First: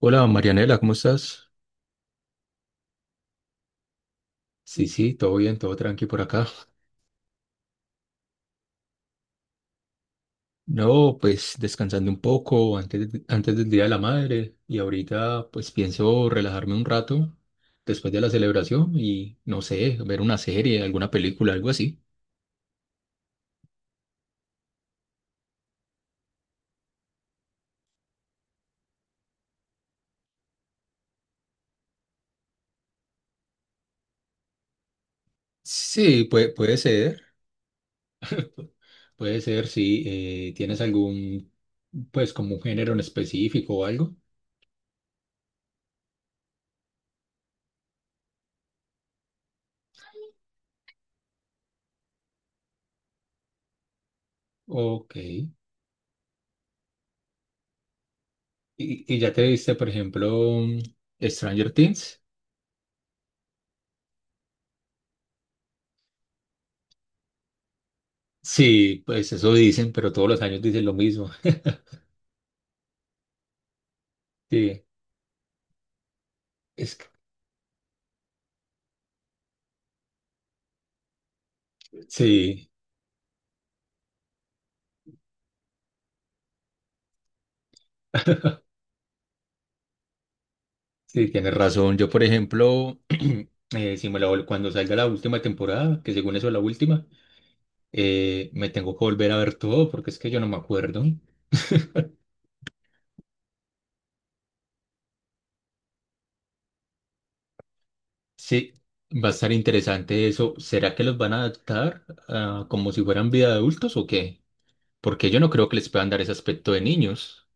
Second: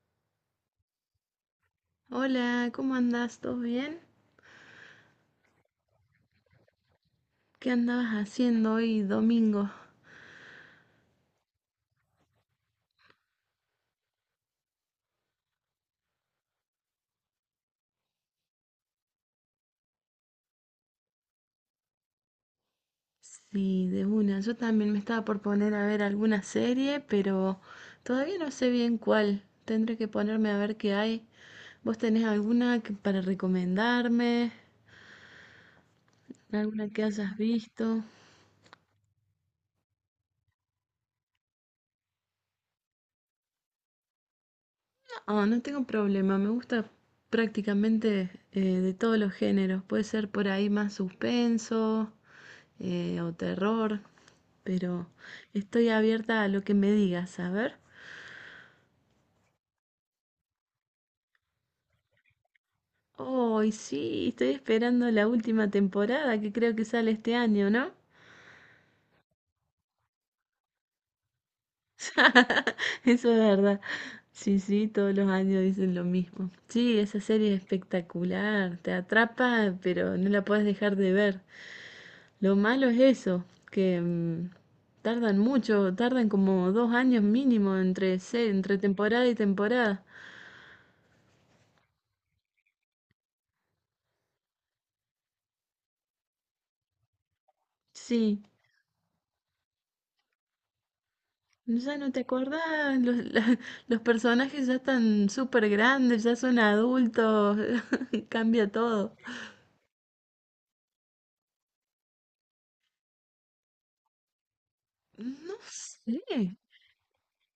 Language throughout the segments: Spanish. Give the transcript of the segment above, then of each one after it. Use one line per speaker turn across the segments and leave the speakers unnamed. Hola Marianela, ¿cómo estás?
Hola, ¿cómo andás? ¿Todo bien?
Sí, sí, todo bien, todo tranqui por acá.
¿Qué andabas haciendo hoy domingo?
No, pues descansando un poco antes, antes del Día de la Madre y ahorita pues pienso relajarme un rato después de la celebración y no sé, ver una serie, alguna película, algo así.
Sí, de una. Yo también me estaba por poner a ver alguna serie, pero todavía no sé bien cuál. Tendré que ponerme a ver qué hay. ¿Vos tenés alguna para recomendarme?
Sí, puede
¿Alguna que
ser,
hayas visto?
puede ser, sí. ¿Tienes pues como un género en específico o algo?
Ah, no tengo problema, me gusta prácticamente de todos los géneros. Puede ser por ahí más suspenso o terror, pero
Ok.
estoy abierta a lo que me digas, a ver.
¿Y ya te viste, por ejemplo, Stranger Things?
Oh, y sí, estoy esperando la última temporada que creo que sale este año, ¿no?
Sí, pues eso dicen, pero todos los años dicen lo mismo.
Eso es verdad. Sí,
Sí,
sí, todos los años dicen lo mismo.
es,
Sí,
que-
esa serie es espectacular, te atrapa, pero no la puedes dejar de ver. Lo
sí,
malo es eso, que tardan mucho, tardan como dos años mínimo entre temporada y temporada.
sí, tienes razón. Yo, por ejemplo, si cuando salga la última temporada, que según eso es la última,
Sí,
me tengo que volver a ver todo porque es que yo no me acuerdo.
ya no te acordás, los personajes ya están súper grandes, ya son adultos,
Sí,
cambia todo.
va a estar interesante eso. ¿Será que los van a adaptar como si fueran vida de adultos o qué? Porque yo no
No
creo que les puedan dar ese
sé,
aspecto de niños.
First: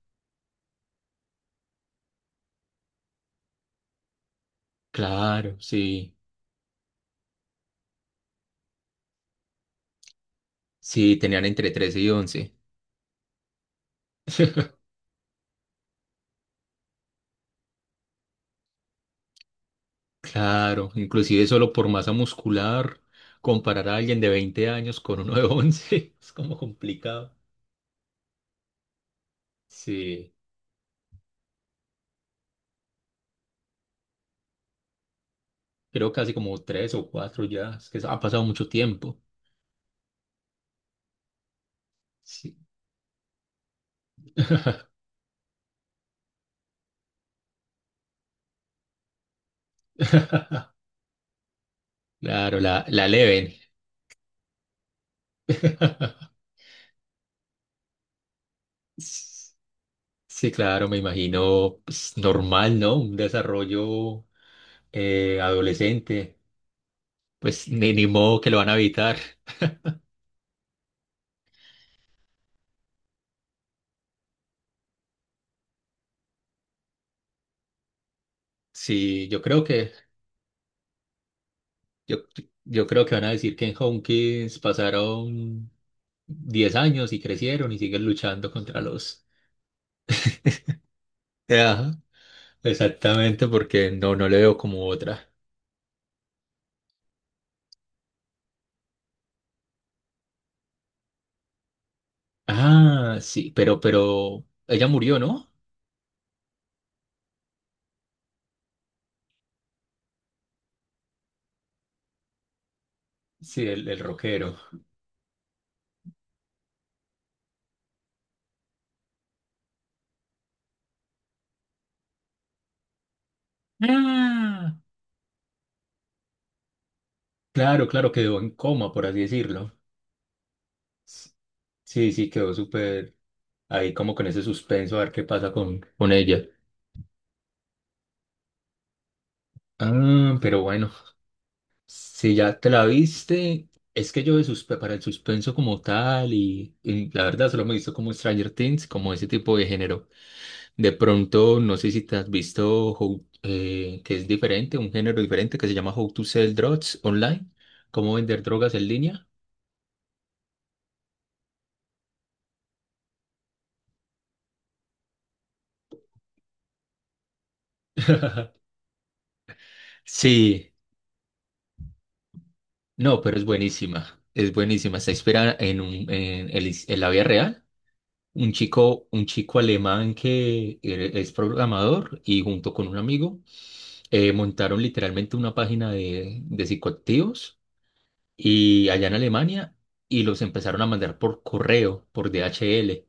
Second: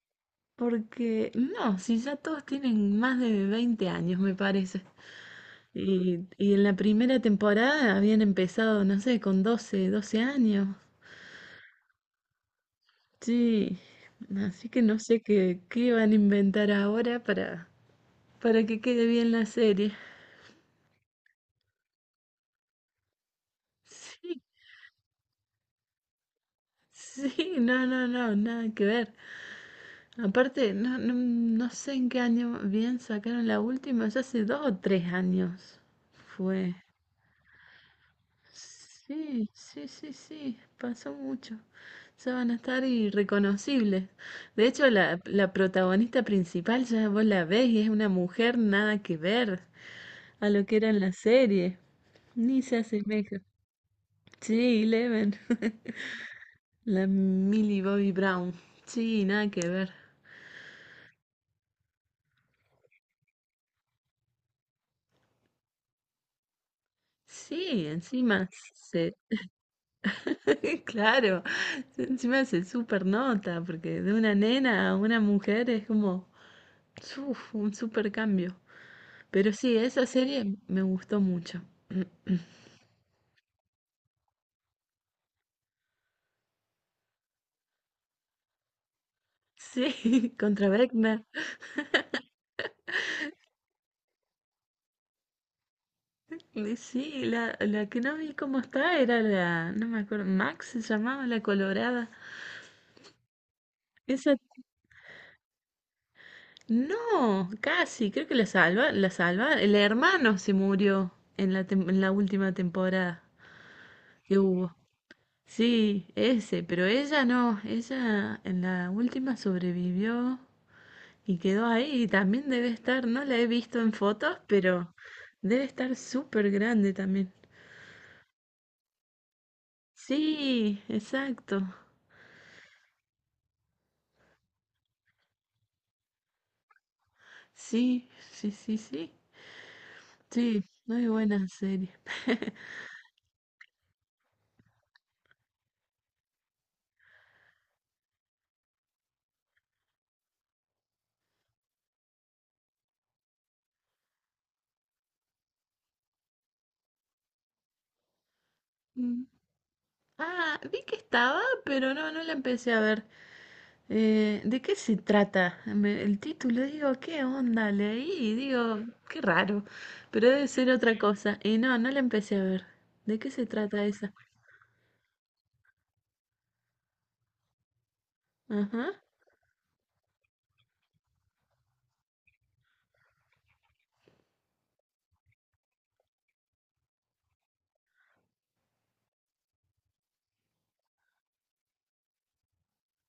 porque no, si ya todos tienen más de 20 años, me parece.
Claro, sí,
Y en la primera temporada habían empezado, no sé, con doce años.
sí, tenían entre 13 y 11.
Sí, así que no sé qué van a inventar ahora para que quede bien la serie.
Claro, inclusive solo por masa muscular, comparar a alguien de 20 años con uno de 11 es como
Sí,
complicado.
sí, nada que ver.
Sí,
Aparte, no sé en qué año bien sacaron la última, ya hace dos o tres años
creo casi como
fue.
tres o cuatro ya, es que ha pasado mucho tiempo.
Sí, pasó mucho. Ya van
Sí.
a estar irreconocibles. De hecho, la protagonista principal ya vos la ves y es una mujer nada que ver a lo que era en la serie.
Claro,
Ni se
la
asemeja.
leven.
Sí, Eleven. La Millie Bobby Brown. Sí, nada que ver.
Sí, claro, me imagino, pues, normal, ¿no? Un desarrollo adolescente, pues
Sí,
ni modo que lo van a evitar.
Claro, encima se super nota, porque de una nena a una mujer es como uf, un super cambio.
Sí, yo
Pero
creo
sí,
que
esa serie me gustó mucho.
Yo, yo creo que van a decir que en Homekins pasaron 10 años y crecieron y siguen luchando contra los...
Sí, contra Beckner.
Ajá, exactamente, porque no, no le veo como otra.
Y sí, la que no vi cómo está era la, no me acuerdo, Max se llamaba la Colorada.
Ah, sí,
Esa
pero ella murió, ¿no?
no, casi, creo que la salva. El hermano se murió en en la última temporada
Sí, el
que
rockero.
hubo. Sí, ese, pero ella no, ella en la última sobrevivió y quedó ahí y también debe estar, no la he visto en fotos,
Ah,
pero debe estar súper grande también.
claro, claro, quedó en coma, por así decirlo.
Sí,
S-
exacto.
Sí, sí, quedó súper ahí como con ese suspenso a ver qué pasa con ella.
Sí, sí, sí, sí.
Ah, pero
Sí,
bueno.
muy buena serie.
Si ya te la viste, es que yo de para el suspenso como tal y la verdad solo me he visto como Stranger Things, como ese tipo de género. De pronto, no sé si te has visto que es diferente, un género diferente que se llama How to Sell Drugs Online, cómo vender drogas en
Mm.
línea.
Ah, vi que estaba, pero no, no la empecé a ver. ¿De qué se trata? El título, digo, ¿qué onda? Leí, digo, qué raro, pero debe
Sí,
ser otra cosa. Y no, no la empecé a ver. ¿De
no,
qué
pero es
se trata esa?
buenísima, es buenísima. Está inspirada en en la vida real.
Ajá.
Un chico alemán que es programador y junto con un amigo montaron literalmente una página de psicoactivos y allá en Alemania y los empezaron a mandar por correo, por DHL.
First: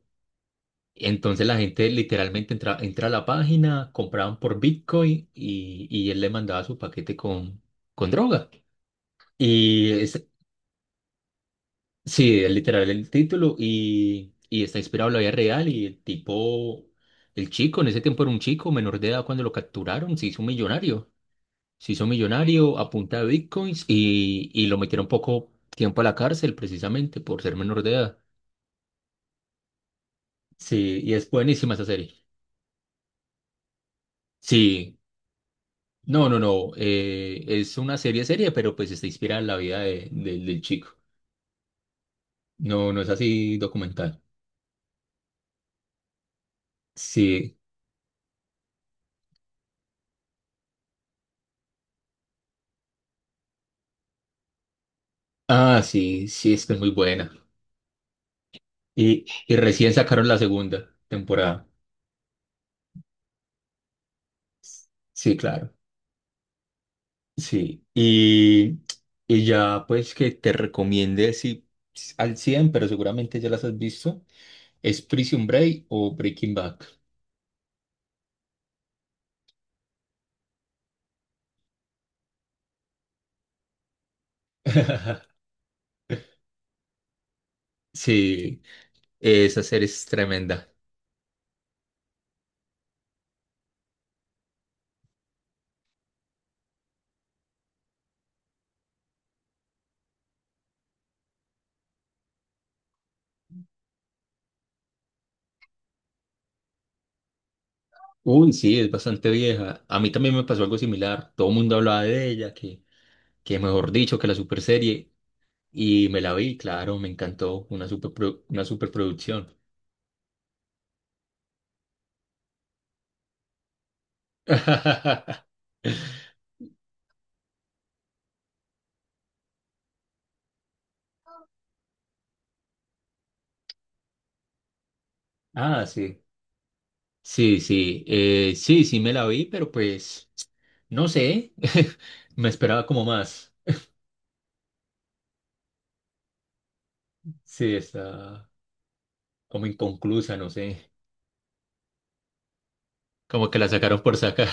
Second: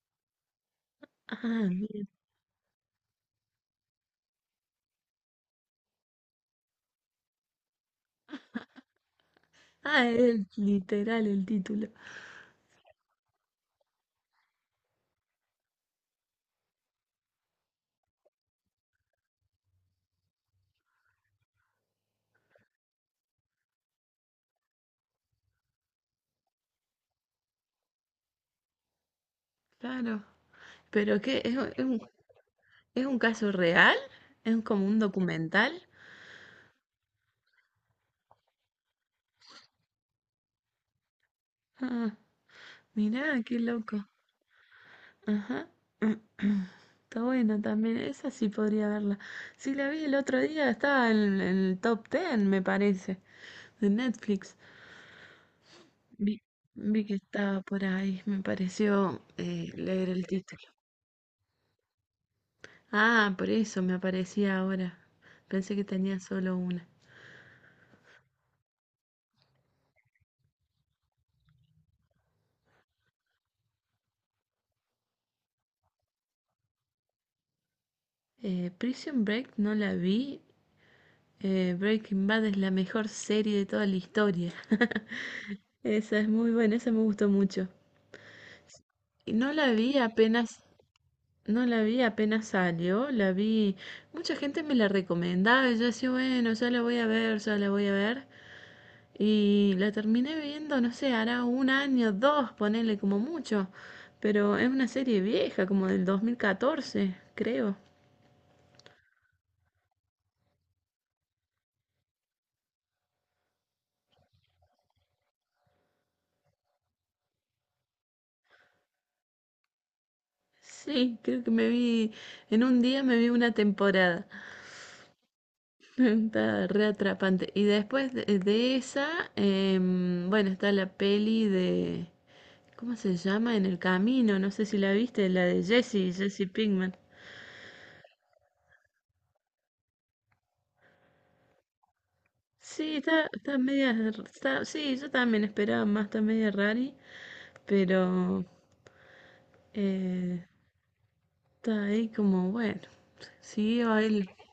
Entonces la
Ah,
gente
bien.
literalmente entra, entra a la página, compraban por Bitcoin y él le mandaba su paquete con droga. Y
Ah,
es,
es literal el título.
sí, es literal el título y está inspirado en la vida real y el tipo, el chico, en ese tiempo era un chico menor de edad cuando lo capturaron, se hizo un millonario. Se hizo millonario a punta de bitcoins y lo metieron poco tiempo a la cárcel precisamente por ser menor de edad.
Claro.
Sí, y
¿Pero
es
qué?
buenísima esa serie.
¿Es un caso real? ¿Es un como
Sí,
un documental?
no, no, no, es una serie seria, pero pues está inspirada en la vida del chico.
Ah,
No, no es
mirá, qué
así
loco.
documental.
Ajá. Está
Sí,
buena también. Esa sí podría verla. Sí, la vi el otro día, estaba en el top 10, me parece. De Netflix.
ah, sí,
Vi,
sí, es que es muy
vi que
buena.
estaba por ahí, me pareció
Y recién
leer el
sacaron la
título.
segunda temporada.
Ah, por eso me aparecía ahora.
Sí, claro.
Pensé que tenía solo una.
Sí, y ya pues que te recomiende si al 100 pero seguramente ya las has visto, es Prison Break o Breaking Bad.
Prison Break no la vi. Eh, Breaking Bad es la mejor serie de toda la historia. Esa es muy buena, esa me gustó mucho.
Sí,
Y no
esa
la
serie
vi
es
apenas,
tremenda.
no la vi apenas salió, mucha gente me la recomendaba y yo decía, bueno, ya la voy a ver, ya la voy a ver. Y la terminé viendo, no sé, hará un año, dos, ponele como mucho. Pero es una serie vieja, como del 2014, creo.
Uy, sí, es bastante vieja. A mí también me pasó algo similar. Todo el mundo hablaba de ella, que mejor dicho, que la super serie. Y me la vi, claro, me encantó. Una superproducción.
Sí, creo que me vi, en un día me vi una temporada. Está re atrapante. Y después de esa, bueno, está ¿cómo se llama? En el camino, no sé si la viste, la de
Ah, sí.
Jesse Pinkman.
Sí, sí, sí, sí me la vi, pero pues no sé, me esperaba
Sí,
como más.
está media, sí, yo también esperaba más, está media rari,
Sí,
pero
está como inconclusa,
eh,
no sé,
está ahí como, bueno,
como que la
siguió
sacaron
a
por
él.
sacar.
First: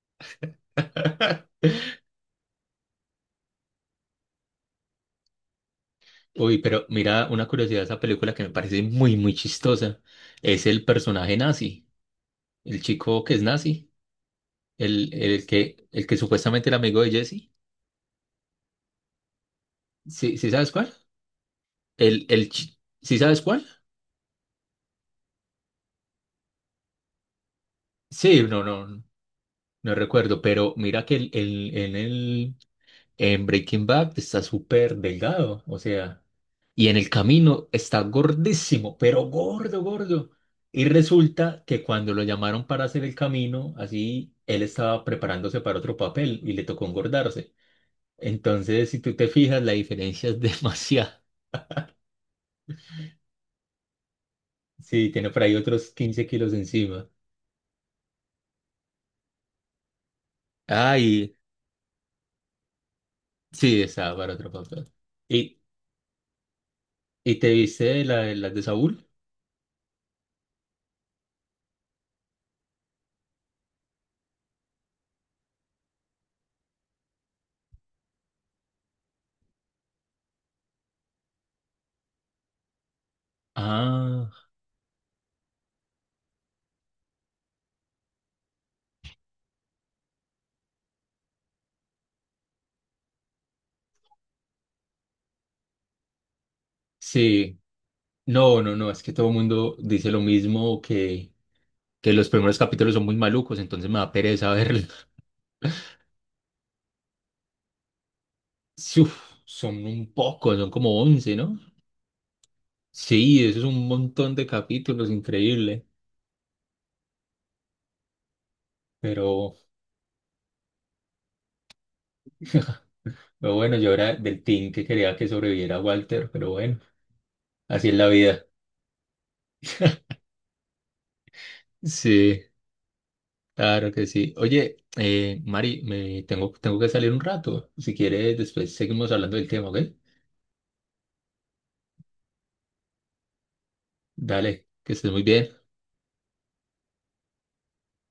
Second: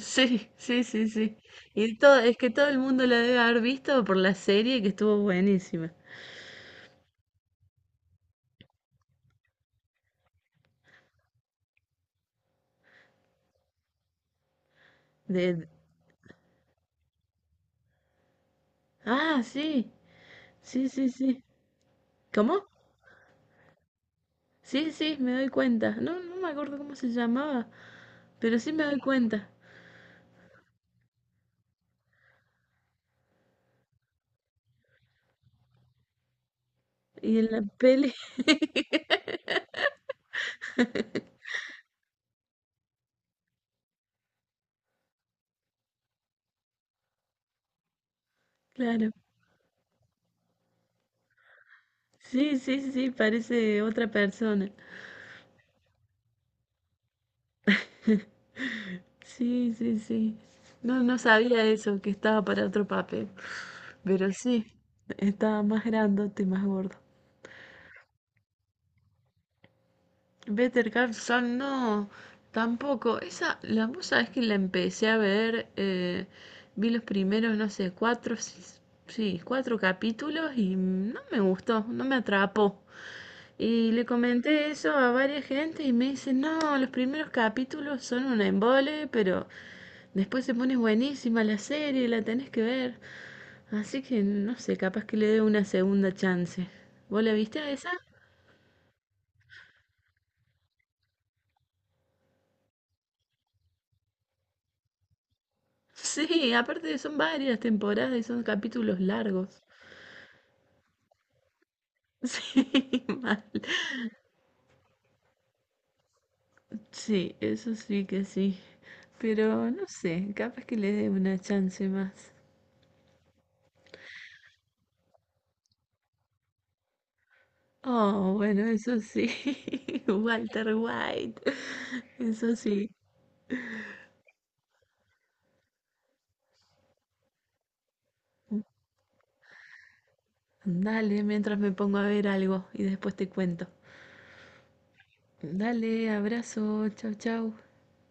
Sí, sí, sí, sí. Y todo, es que todo el mundo la debe haber visto por la serie que estuvo buenísima.
Uy, pero mira, una curiosidad de esa película que me parece muy, muy chistosa es el personaje nazi, el chico que es nazi,
De...
el que supuestamente era amigo de Jesse.
Ah,
¿Sí, sí sabes
sí,
cuál?
sí, sí.
El,
¿Cómo?
¿sí sabes cuál?
Sí, sí, me doy cuenta. No, no me acuerdo cómo se llamaba,
Sí,
pero
no,
sí me doy
no,
cuenta.
no recuerdo, pero mira que el En Breaking Bad está súper delgado, o sea, y en el
Y en la
camino está
peli,
gordísimo, pero gordo, gordo. Y resulta que cuando lo llamaron para hacer el camino, así él estaba preparándose para otro papel y le tocó engordarse. Entonces, si
claro.
tú te fijas, la diferencia es demasiada.
Sí, parece otra persona.
Sí, tiene por ahí otros 15 kilos encima.
Sí, sí, sí. No, no
Ay,
sabía eso, que estaba para otro papel.
sí, estaba
Pero
para otro
sí,
papel. ¿Y,
estaba más grandote, más gordo.
¿Y te viste la, la de Saúl?
Better Call Saul, no, tampoco. Esa, la musa es que la empecé a ver, vi los primeros, no sé, cuatro capítulos y no me gustó, no me atrapó. Y le
Ah,
comenté eso a varias gente y me dicen, no, los primeros capítulos son un embole, pero después se pone buenísima la serie, la tenés que ver. Así que no sé, capaz que le dé una segunda chance. ¿Vos la
sí.
viste a esa?
No, no, no, es que todo el mundo dice lo mismo, que los primeros capítulos son muy malucos, entonces me da pereza verlos.
Sí, aparte son varias temporadas y son capítulos
Uf,
largos.
son un poco, son como 11, ¿no?
Sí, mal.
Sí, eso es un montón de capítulos, increíble.
Sí, eso sí que sí.
Pero,
Pero no sé, capaz que le dé una chance más.
pero bueno, yo era del team que quería que sobreviviera Walter, pero bueno, así es la
Oh,
vida.
bueno, eso sí, Walter White,
Sí,
eso sí.
claro que sí. Oye, Mari, tengo que salir un rato. Si quieres, después seguimos hablando del tema, ¿ok?
Dale, mientras me pongo a ver algo y después te cuento.
Dale, que estés muy bien.
Dale, abrazo, chau, chau.